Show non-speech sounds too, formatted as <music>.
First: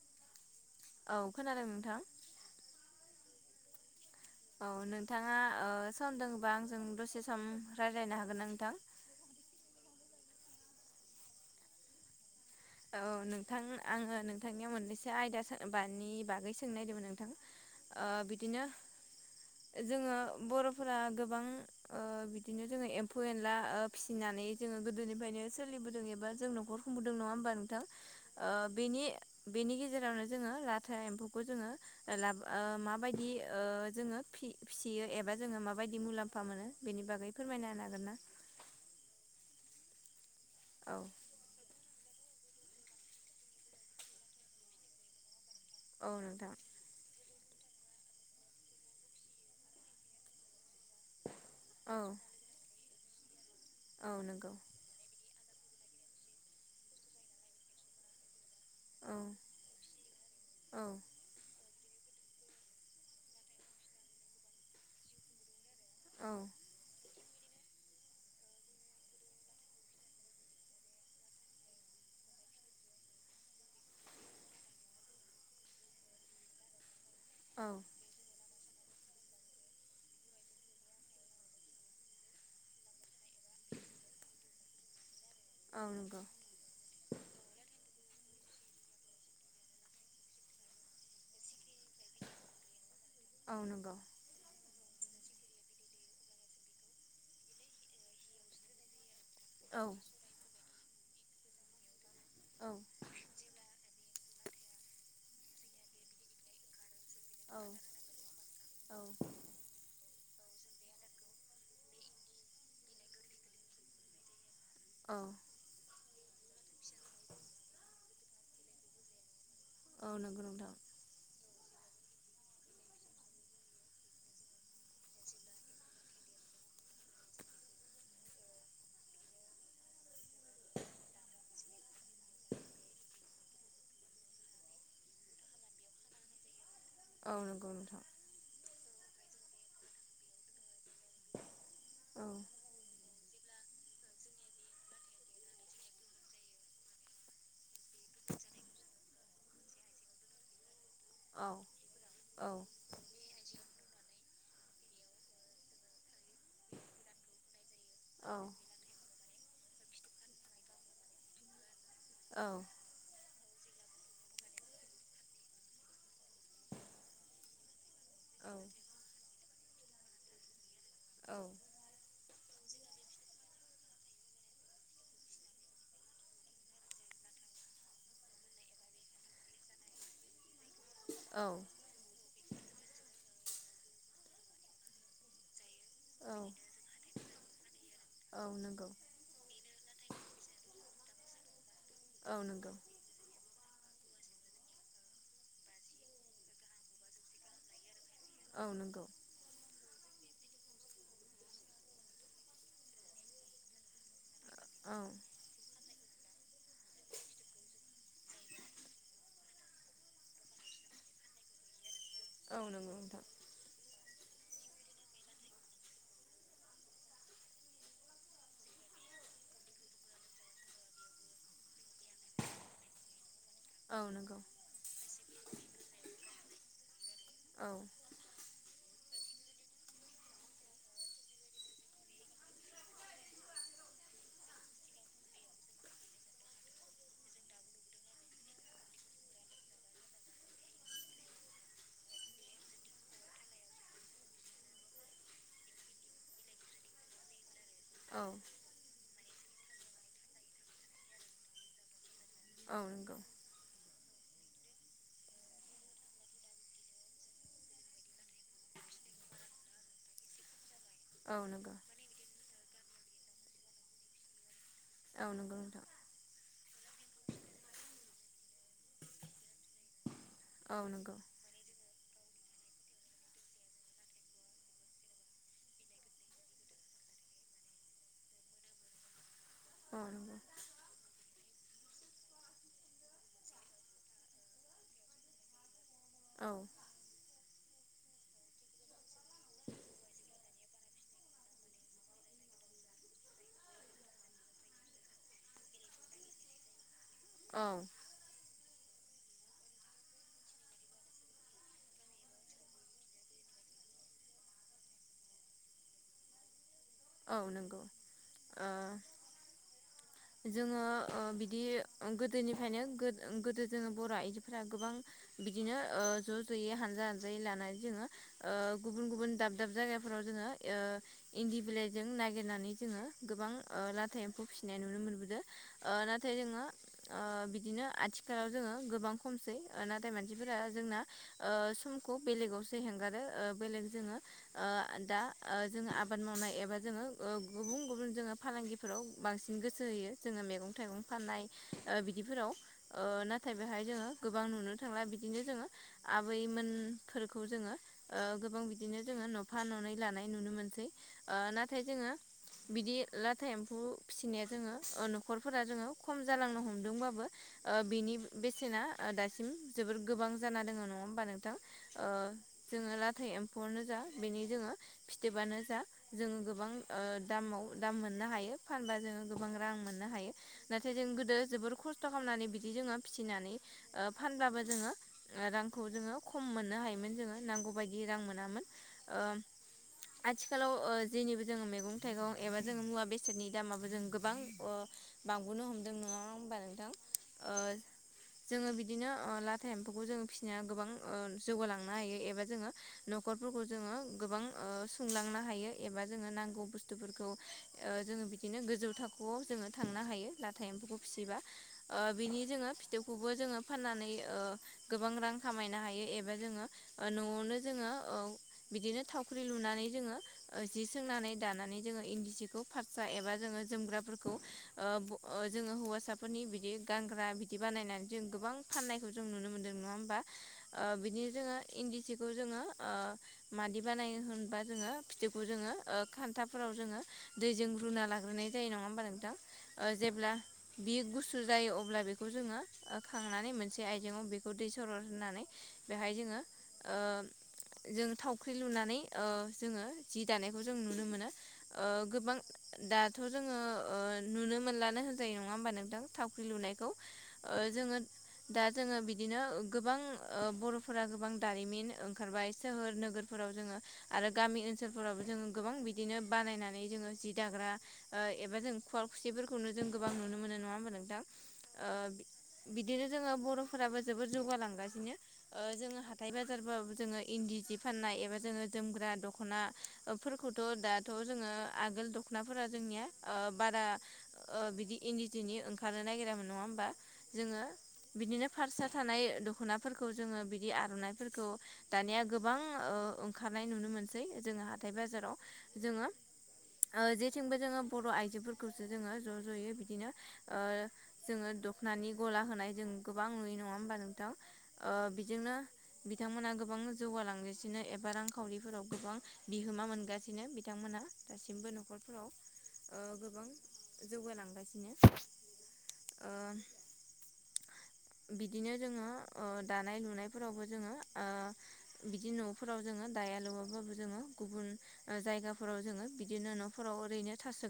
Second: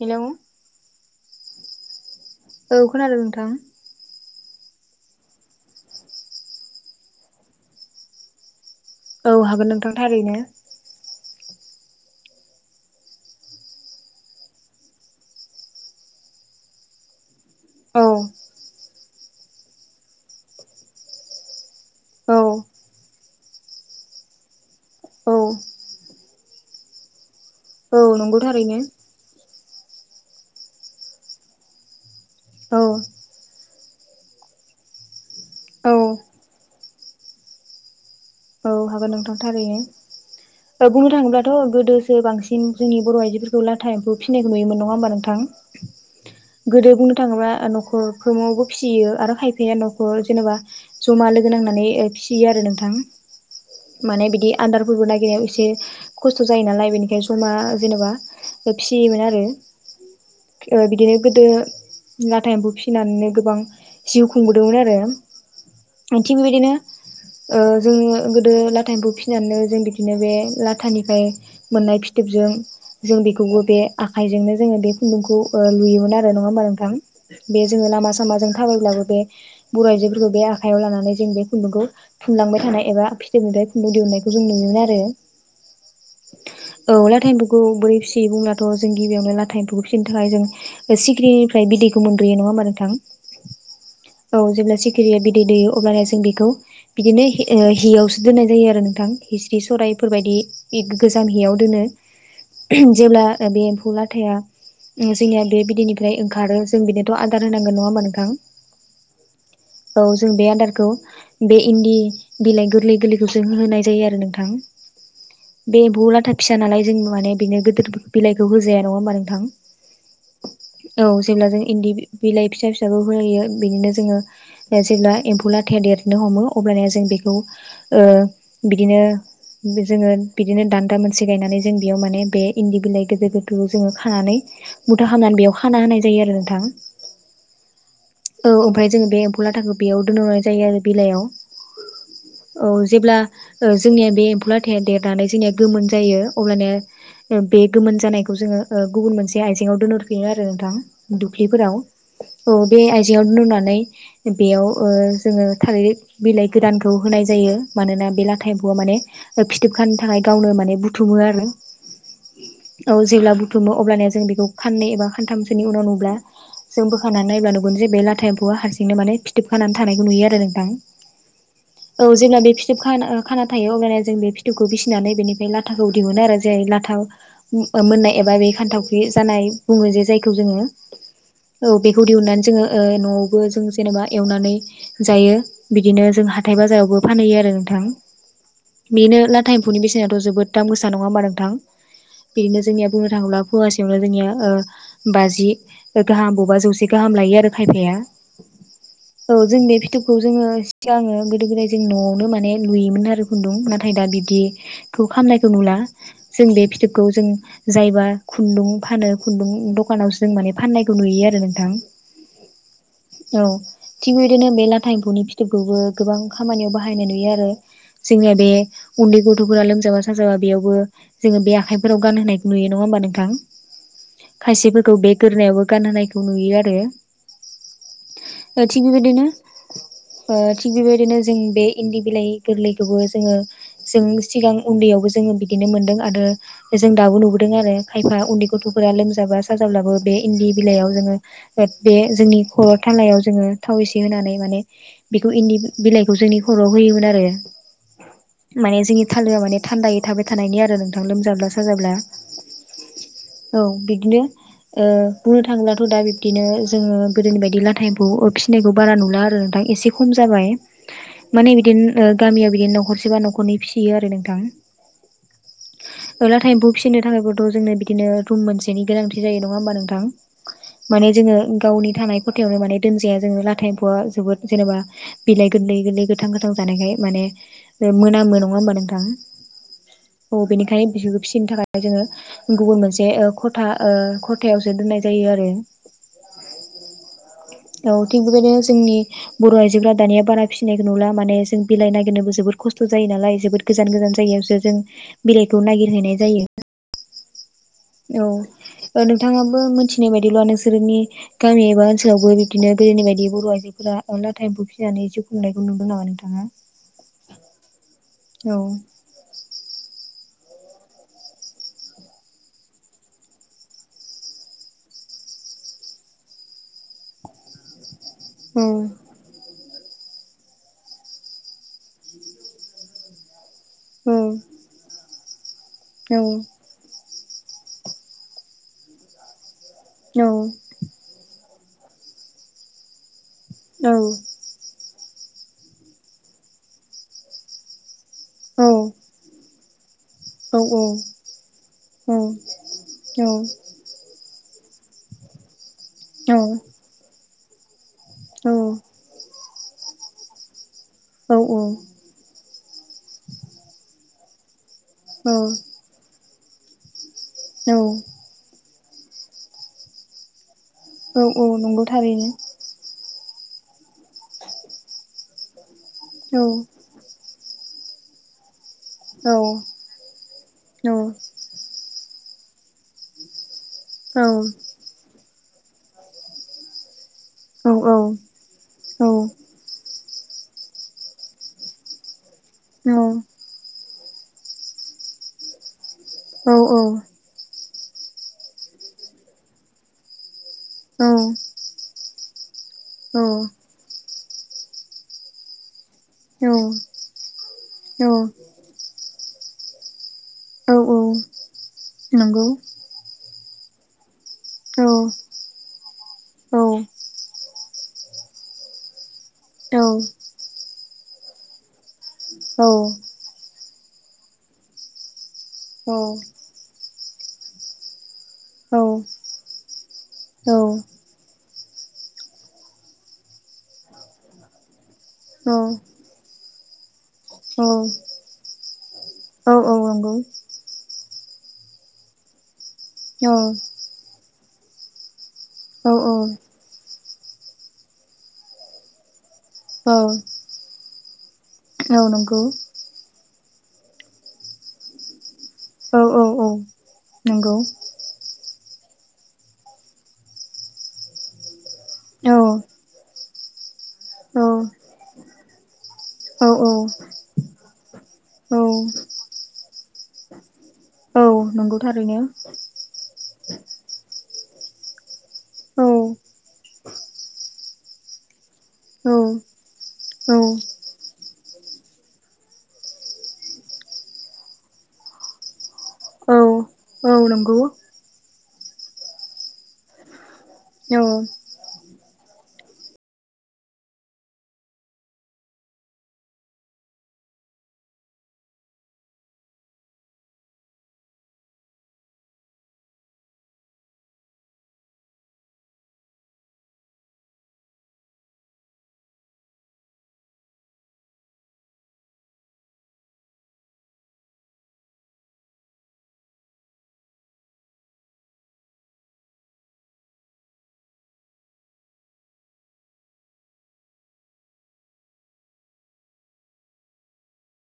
Hello. औ खोनादों नोंथां? औ खोनादों नोंथां। औ नोंथाङा सम ओ दङ'बा आंजों दसे सम रायज्लायनो हागोन ना नोंथां? औ हागोन नोंथां थारैनो। औ नोंथां आङो नोंथांनियाव मोननैसो आयदा सा बानि बागै सोंनो नागिरदोंमोन नोंथां। औ ओ बिदिनो जोङो बर'फोरा गोबां ओ औ बिदिनो जोङो एम्फौ एनला फिसिनानै जोङो औ गोदोनिफ्रायनो सोलिबोदों एबा जों न'खर खुंदों नङा होनबा नोंथां? औ नंगौ ओ थारैनो बेनि बेनि गेजेरावनो जोङो लाथा एम्फौखौ जोङो ओ लाब ओ औ औ माबायदि ओ जोङो फि-फिसियो एबा जोङो माबायदि औ मुलाम्फा मोनो बेनि बागै फोरमायनो हागोन ना? औ हागोन नोंथां थारैनो, औ बुंनो थाङोब्लाथ' गोदो दो बांसिन जोंनि बर' आइजोफोरखौ लाथा एम्फौ फिनायखौ नुयोमोन नङा होमबा नोंथां? औ नोंथां। थाङोबा न'खरफ्रोमावबो फिसियो आरो खायफाया न'खर जेनेबा जमा लोगो नांनानै औ फिसियो आरो नोंथां। औ माने बिदि नंगौ आनदारफोरबो नागिरनायाव एसे से खस्थ' जायो नालाय बेनिखायनो जमा जेनेबा ज' औ फिसियोमोन आरो। औ बिदिनो गोदो लाथा एम्फौ फिसिनानैनो गोबां जिउ खुंबोदोंमोन आरो। औ थिग बेबायदिनो ओ जोङो गोदो लाथा एम्फौ फिनानैनो जों बिदिनो बे लाथानिफ्राय मोननाय फिथोबजों जों बेखौबो बे आखाइजोंनो जोङो बे खुन्दुंखौ ओ लुयोमोन आरो। नङा होमबा नोंथां? औ बे जोङो लामा सामा जों थाबायब्लाबो बे बर' आइजोफोरखौ बे आखायाव लानानै जों बे खुन्दुंखौ थुनलांबाय थानाय एबा फिथोबनिफ्राय खुन्दुं दिहुननायखौ जों नुयोमोन आरो। औ नंगौ औ लाथा एम्फौखौ बोरै फि यो बुंब्लाथ' जों गिबियावनो लाथा एमफौखौ फिनो थाखाय जों सिगिरिनिफ्राय बिदैखौ मोनग्रोयो, नङा होमबा नोंथां? औ नंगौ औ, जेब्ला सिखिरिया बिदै दैयो अब्लानो जों बेखौ बिदिनो हि ओ हियावसो दोननाय जायो आरो नोंथां हिस्रि औ सराइफोरबायदि इग गोजाम हियाव दोनो। औ जेब्ला बे एम्फौ ला थाया उम जोंनिया बे बिदैनिफ्राय ओंखारो जों बिनि थ' आदार औ होनांगोन। नङा होनबा औ नोंथां? औ जों बे आदारखौ बे इन्दि बिलाइ गोरलै गोरलैखौ जों होनाय जायो आरो नोंथां। औ बे एम्फौ लाथा फिसा नालाय जों माने बेनो गोदोर बिलाइखौ होजाया, नङा होमबा नोंथां? औ नोंगौ नोंथां। औ जेब्ला जों इन्दि बि-बिलाइ फिसा फिसाखौ होयो बिदिनो जोङो जेब्ला एम्फौ लाथाया देरनो हमो अब्ला जों बेखौ ओ बिदिनो जोङो बिदिनो दान्दा मोनसे गायनानै जों बेयाव माने बे इन्दि बिलाइ गोदोर गोदोरखौ जोङो खानानै मुथा खामनानै बेयाव खाना होनाय जायो आरो नोंथां। नंगौ नोंथां औ, ओमफाय जोङो बे एम्फौ लाथाखौ बेयाव दोननाय जायो आरो। बिलाइयाव। औ औ जेब्ला ओ जोंनिया बे एम्फौ लाथाया देरनानै जोंनिया गोमोन जायो अब्लानिया ओ बे गोमोन जानायखौ जोङो गुबुन मोनसे आइजेंआव दोनहरफिनो आरो नोंथां। औ दुफ्लिफोराव। औ बे आइजेंआव लुनानै बेयाव ओ जोङो थालिर बिलाइ गोरानखौ होनाय जायो। मानोना बे लाथा एम्फौया माने फिथोबखानो थाखाय गावनो माने बुथुमो आरो। औ जेला बु बुथुमो अब्लानिया जों बेखौ खाननै एबा खानथामसोनि उनाव नुब्ला जों बोखानानानै नायब्ला नुगोन जे बे लाथ था एम्फौया औ हारसिंनो माने फिथोब खानानै थानायखौ नुयो आरो नोंथां। औ। औ जेब्ला बे फिथोब खाना ओ खाना थायो अब्लाना जों बे फिथोबखौ बिसिनानै बेनिफ्राय लाथाखौ दिहुनो आरो जे लाथाव मो-मोननाय एबा बे खान्थावखि जानाय बुङो जे जायखौ जोङो औ बेखौ दिहुन्नानै जोङो ओ न'आव बो जों जेन'बा एवनानै जायो। बिदिनो जों हाथाय बाजायावबो फानहैयो आरो नोंथां। औ नंगौ बेनो लाथा एम म्फौनि बेसेनाथ' जोबोद दाम गोसा नङा होनबा नोंथां? औ बिदिनो नंगौ जोंनिया बुंनो थाङोब्ला फवासेयावनो जोंनिया ओ बाजि गाहाम बबेबा जौसे गाहाम लायो आरो खायफाया। औ नंगौ। औ जों बे फिथोबखौ जोङो सिगाङो गोदो गोदाय जों न'आवनो माने लुयोमोन आरो खुन्दुं नाथाय दा बिब्दि औ थ' खालामनायखौ नुला जों बे फिथोबखौ जों जायबा खुन्दुं फानो खुन्दुं दखानावसो जों माने फाननायखौ नुयो आरो नोंथां औ नोंखौ नोंथां औ थिग बे बिदिनो बे लाथा एम्फौनि फिथोबखौबो गोबां खामानियाव बाहायनाय नुयो आरो जोंनिया बे उन्दै गथ'फोरा लोमजाबा साजाबा बेयावबो जोङो बे आखाइफोराव गानहोनायखौ नुयो नङा होनोमबा औ नोंथां नंगौ खायसेफोरखौ बे गोरोनायावबो गानहोनायखौ नुयो आरो औ थिग बेबायदिनो थिग बेबायदिनो जों बे इन्दि बिलाइ गोरलैखौबो जोङो जों सिगां उन्दैयावबो जोङो बिदिनो मोन आरो जों दाबो नुबोदों आरो खायफा उन्दै गथ'फोरा लोमजाबा साजाब्लाबो बे इन्दि बिलायाव जोंङो बे जोंनि खर थालायाव जोंङो थाव इसे होनानै मानि इन्दि बिलाइखौ जोंनि खर आव होयोमोन आरो औ मानि जोंङो थालोआ माने थान्दायै थाबाय थानायनि आरो नोंथां लोमजाब्ला साजाब्ला औ नंगौ औ बिदिनो ओ बुंनो थाङोब्लाथ' दा बिब्दिनो जोङो गोदोनि बायदि लाथायखौ फिसिनायखौ बारा नुला आरो दा एसे खम जाबाय औ माने नंगौ बिदिनो ओ गामियाव बिदिनो न'खरसेबा न'खरनै फिसियो आरो नोंथां औ नंगौ नोंथां लाथा एम्फौ फिसिनो थाखायबोथ' जोंनो बिदिनो रुम मोनसेनि गोनांथि जायो नङा होमबा नोंथां औ मानि नंगौ जोङो गावनि थानाय खथायाव माने दोनजाया जोङो लाथा एम्फौआ जोबोद जेनेबा बिलाइ गोरलै गोरलै गोथां गोथां जानायखाय माने मोनामो नङा होमबा नोंथां औ बेनिखायनो बिसोरखौ फिसिनो थाखाय ओफ्राय जोङो गुबुन मोनसे ओ खथा खथायाव सो दोननाय जायो आरो औ औ थिग बेबायदिनो जोंनि बर' आइजोफोरा दानिया बारा फिसिनायखौ नुला माने जों बिलाइ नागिरनोबो जोबोद जखस्थ' जायो नालाय जोबोद गोजान गोजान जायगायावसो जों बिलाइखौ नागिरहैनाय जायो औ औ ओ नोंथाङाबो मिथिनाय बायदिल' नोंसोरनि गामि एबा ओनसोलावबो बिदिनो गोदोनि बायदि बर' आइजोफोरा अनला टाइम बु फिनानै एसे खुंनायखौ नुदों नामा नोंथाङा औ नंगौ। औ जोङो ओ बिदि गोदोनिफ्रायनो गोदो जोङो बर' आइजोफोरा गोबां बिदिनो ओ ज' ज'यै हानजा हानजायै लानानै जोङो ओ औ गुबुन गुबुन दाब दाब जायगाफोराव जोङो ओ इन्दि बिलाइ जों नागिरनानै जोङो गोबां लाथा एम्फौ फिसिनाय नुनो मोनबोदों ओ नाथाय जोङो ओ बिदिनो आथिखालाव जोङो गोबां खमसै नाथाय औ मानसिफोरा जोंना ओ समखौ बेलेगावसो हेगारो। ओ बेलेग औ जोङो ओ दा ओ जोङो आबाद मावनाय एबा जोङो ओ गुबुन गुबुन जोङो फालांगिफोराव बांसिन गोसो होयो जोङो औ मैगं थाइगं फाननाय ओ बिदिफोराव ओ नाथाय बेहाय जोङो गोबां नुनो थांला बिदिनो जोङो आबैमोनफोरखौ जोङो ओ गोबां बिदिनो जोङो न'फा ननै लानाय नुनो मोनसै औ ओ औ नाथाय जोङो बिदि लाथा एम्फौ फिसिनाया जोङो न'खरफोरा जोङो खम जालांनो हमदोंबाबो ओ औ बेनि बेसेना ओ दासिम जोबोर गोबां जाना दङ नङा औ होनबा औ नोंथां नंगौ ओ थारैनो जोङो ला हाथाइ एम्फौआनो जा बेनि जोङो फिथोबानो जा जोङो औ गोबां ओ दामाव दाम मोननो हायो फानबा जोङो औ गोबां रां मोननो हायो नाथाय जों नंगौ गोदो जोबोर खस्थ' खालामनानै बिदि जोङो फिसिनानै ओ फानब्लाबो जोङो रांखौ जोङो खम मोननो हायोमोन जोङो नांगौबायदियै रां मोनामोन ओ आथिखालाव ओ जेनिबो जोङो मैगं थाइगं एबा जों मुवा बेसादनि दामाबो जों गोबां ओ बांबोनो हम औ औ। जोङो बिदिनो ओ लाथा एम्फौखौ जोङो फिसिनाया गोबां ओ जौगालांनो हायो एबा जोङो न'खरफोरखौ जोङो गोबां ओ सोंलांनो हायो एबा जोङो नांगौ बुस्थुफोरखौ जोङो बिदिनो गोजौ थाखोआव जोङो थांनो हायो लाथाय एम्फौखौ फिसिबा ओ बिनि जोङो फिथोबखौबो जोङो फाननानै ओ गोबां रां खामायनो हायो एबा जोङो न'आवनो जोङो ओ बिदिनो थावख्रि लुनानै जोङो जि सोंनानै दानानै जोङो इन्दि सिखौ फारसा एबा जोङो जोमग्राफोरखौ ओ बो जोङो हौवासाफोरनि बिदि गानग्रा बिदि बानायनानै जों गोबां फाननायखौ जों नुनो मोन्दों नङा होमबा? ओ बिदिनो जोङो इन्दि सिखौ जोङो ओ मादि बानाय होनबा जोङो फिथोबखौ जोङो ओ खान्थाब फोराव जोङो दैजों रुना लाग्रोनाय जायो नङा होनबा नोंथां? ओ जेब्ला बियो गु सु जायो अब्ला बेखौ जोङो ओ खांनानै मोनसे आयजेंआव बेखौ दै सरर होनानै बेहाय जोङो ओ जों थावख्रि लुनानै ओ जोङो जि दानायखौ जों नुनो मोनो। ओ गोबां दा थ' जोङो ओ नुनो मोनलानो होनजायो नङा होमबा नोंथां थावख्रि लुनायखौ? ओ जोङो दा जोङो बिदिनो गोबां ओ बर'फोरा गोबां दारिमिन ओंखारबाय सोहोर नोगोर फोराव जोङो आरो गामि ओनसोल फोरावबो जों गोबां बिदिनो बानायनानै जोङो जि दाग्रा ओ एबा जोङो खुवालखुसिफोरखौ जों गोबां नुनो मोनो होनबा नोंथां? ओ थारैनो बिदिनो जोङो बर'फोराबो जोबोद जौगालांगासिनो ओ जोङो औ हाथाय बाजारबाबो जोङो इन्दि सि फाननाय एबा जोङो जोमग्रा औ दख'ना ओ फोरखौथ' दाथ' जोङो आआगोल दख'नाफोरा जोंनिया ओ बारा ओ बिदि इन्दि जिनि ओंखारनो औ नागिरामोन नङा होमबा? औ जोङो नंगौ बिदिनो पारसा थानाय दख'नाफोरखौ जोङो बिदि औ आर'नाइफोरखौ दानिया गोबां ओ ओंखारनाय नुनो मोनसै‌ जोङो हाथथाय बाजाराव जोङो ओ जेथिंबो जोङो बर' आइजोफोरखौसो जोङो ज' ज'यै बिदिनो ओ जोङो दख'नानि गला होनाय जों गोबां नुयो नङा होमबा नोंथां? ओ बेजोंनो बिथांमोना गोबां जौगालांगासिनो एबा रांखावरिफोराव गोबां बिहोमा मोनगासिनो बिथांमोना दासिमबो न'खरफोराव ओ गोबां जौगालांगासिनो ओ। <unintelligible> बिदिनो जोङो ओ दानाय लुनायफोरावबो जोङो ओ बिदि न'फोराव जोङो दाया लुवाबाबो जोङो गुबुन ओ जायगाफोराव जोङो बिदिनो न'फोराव ओरैनो थासो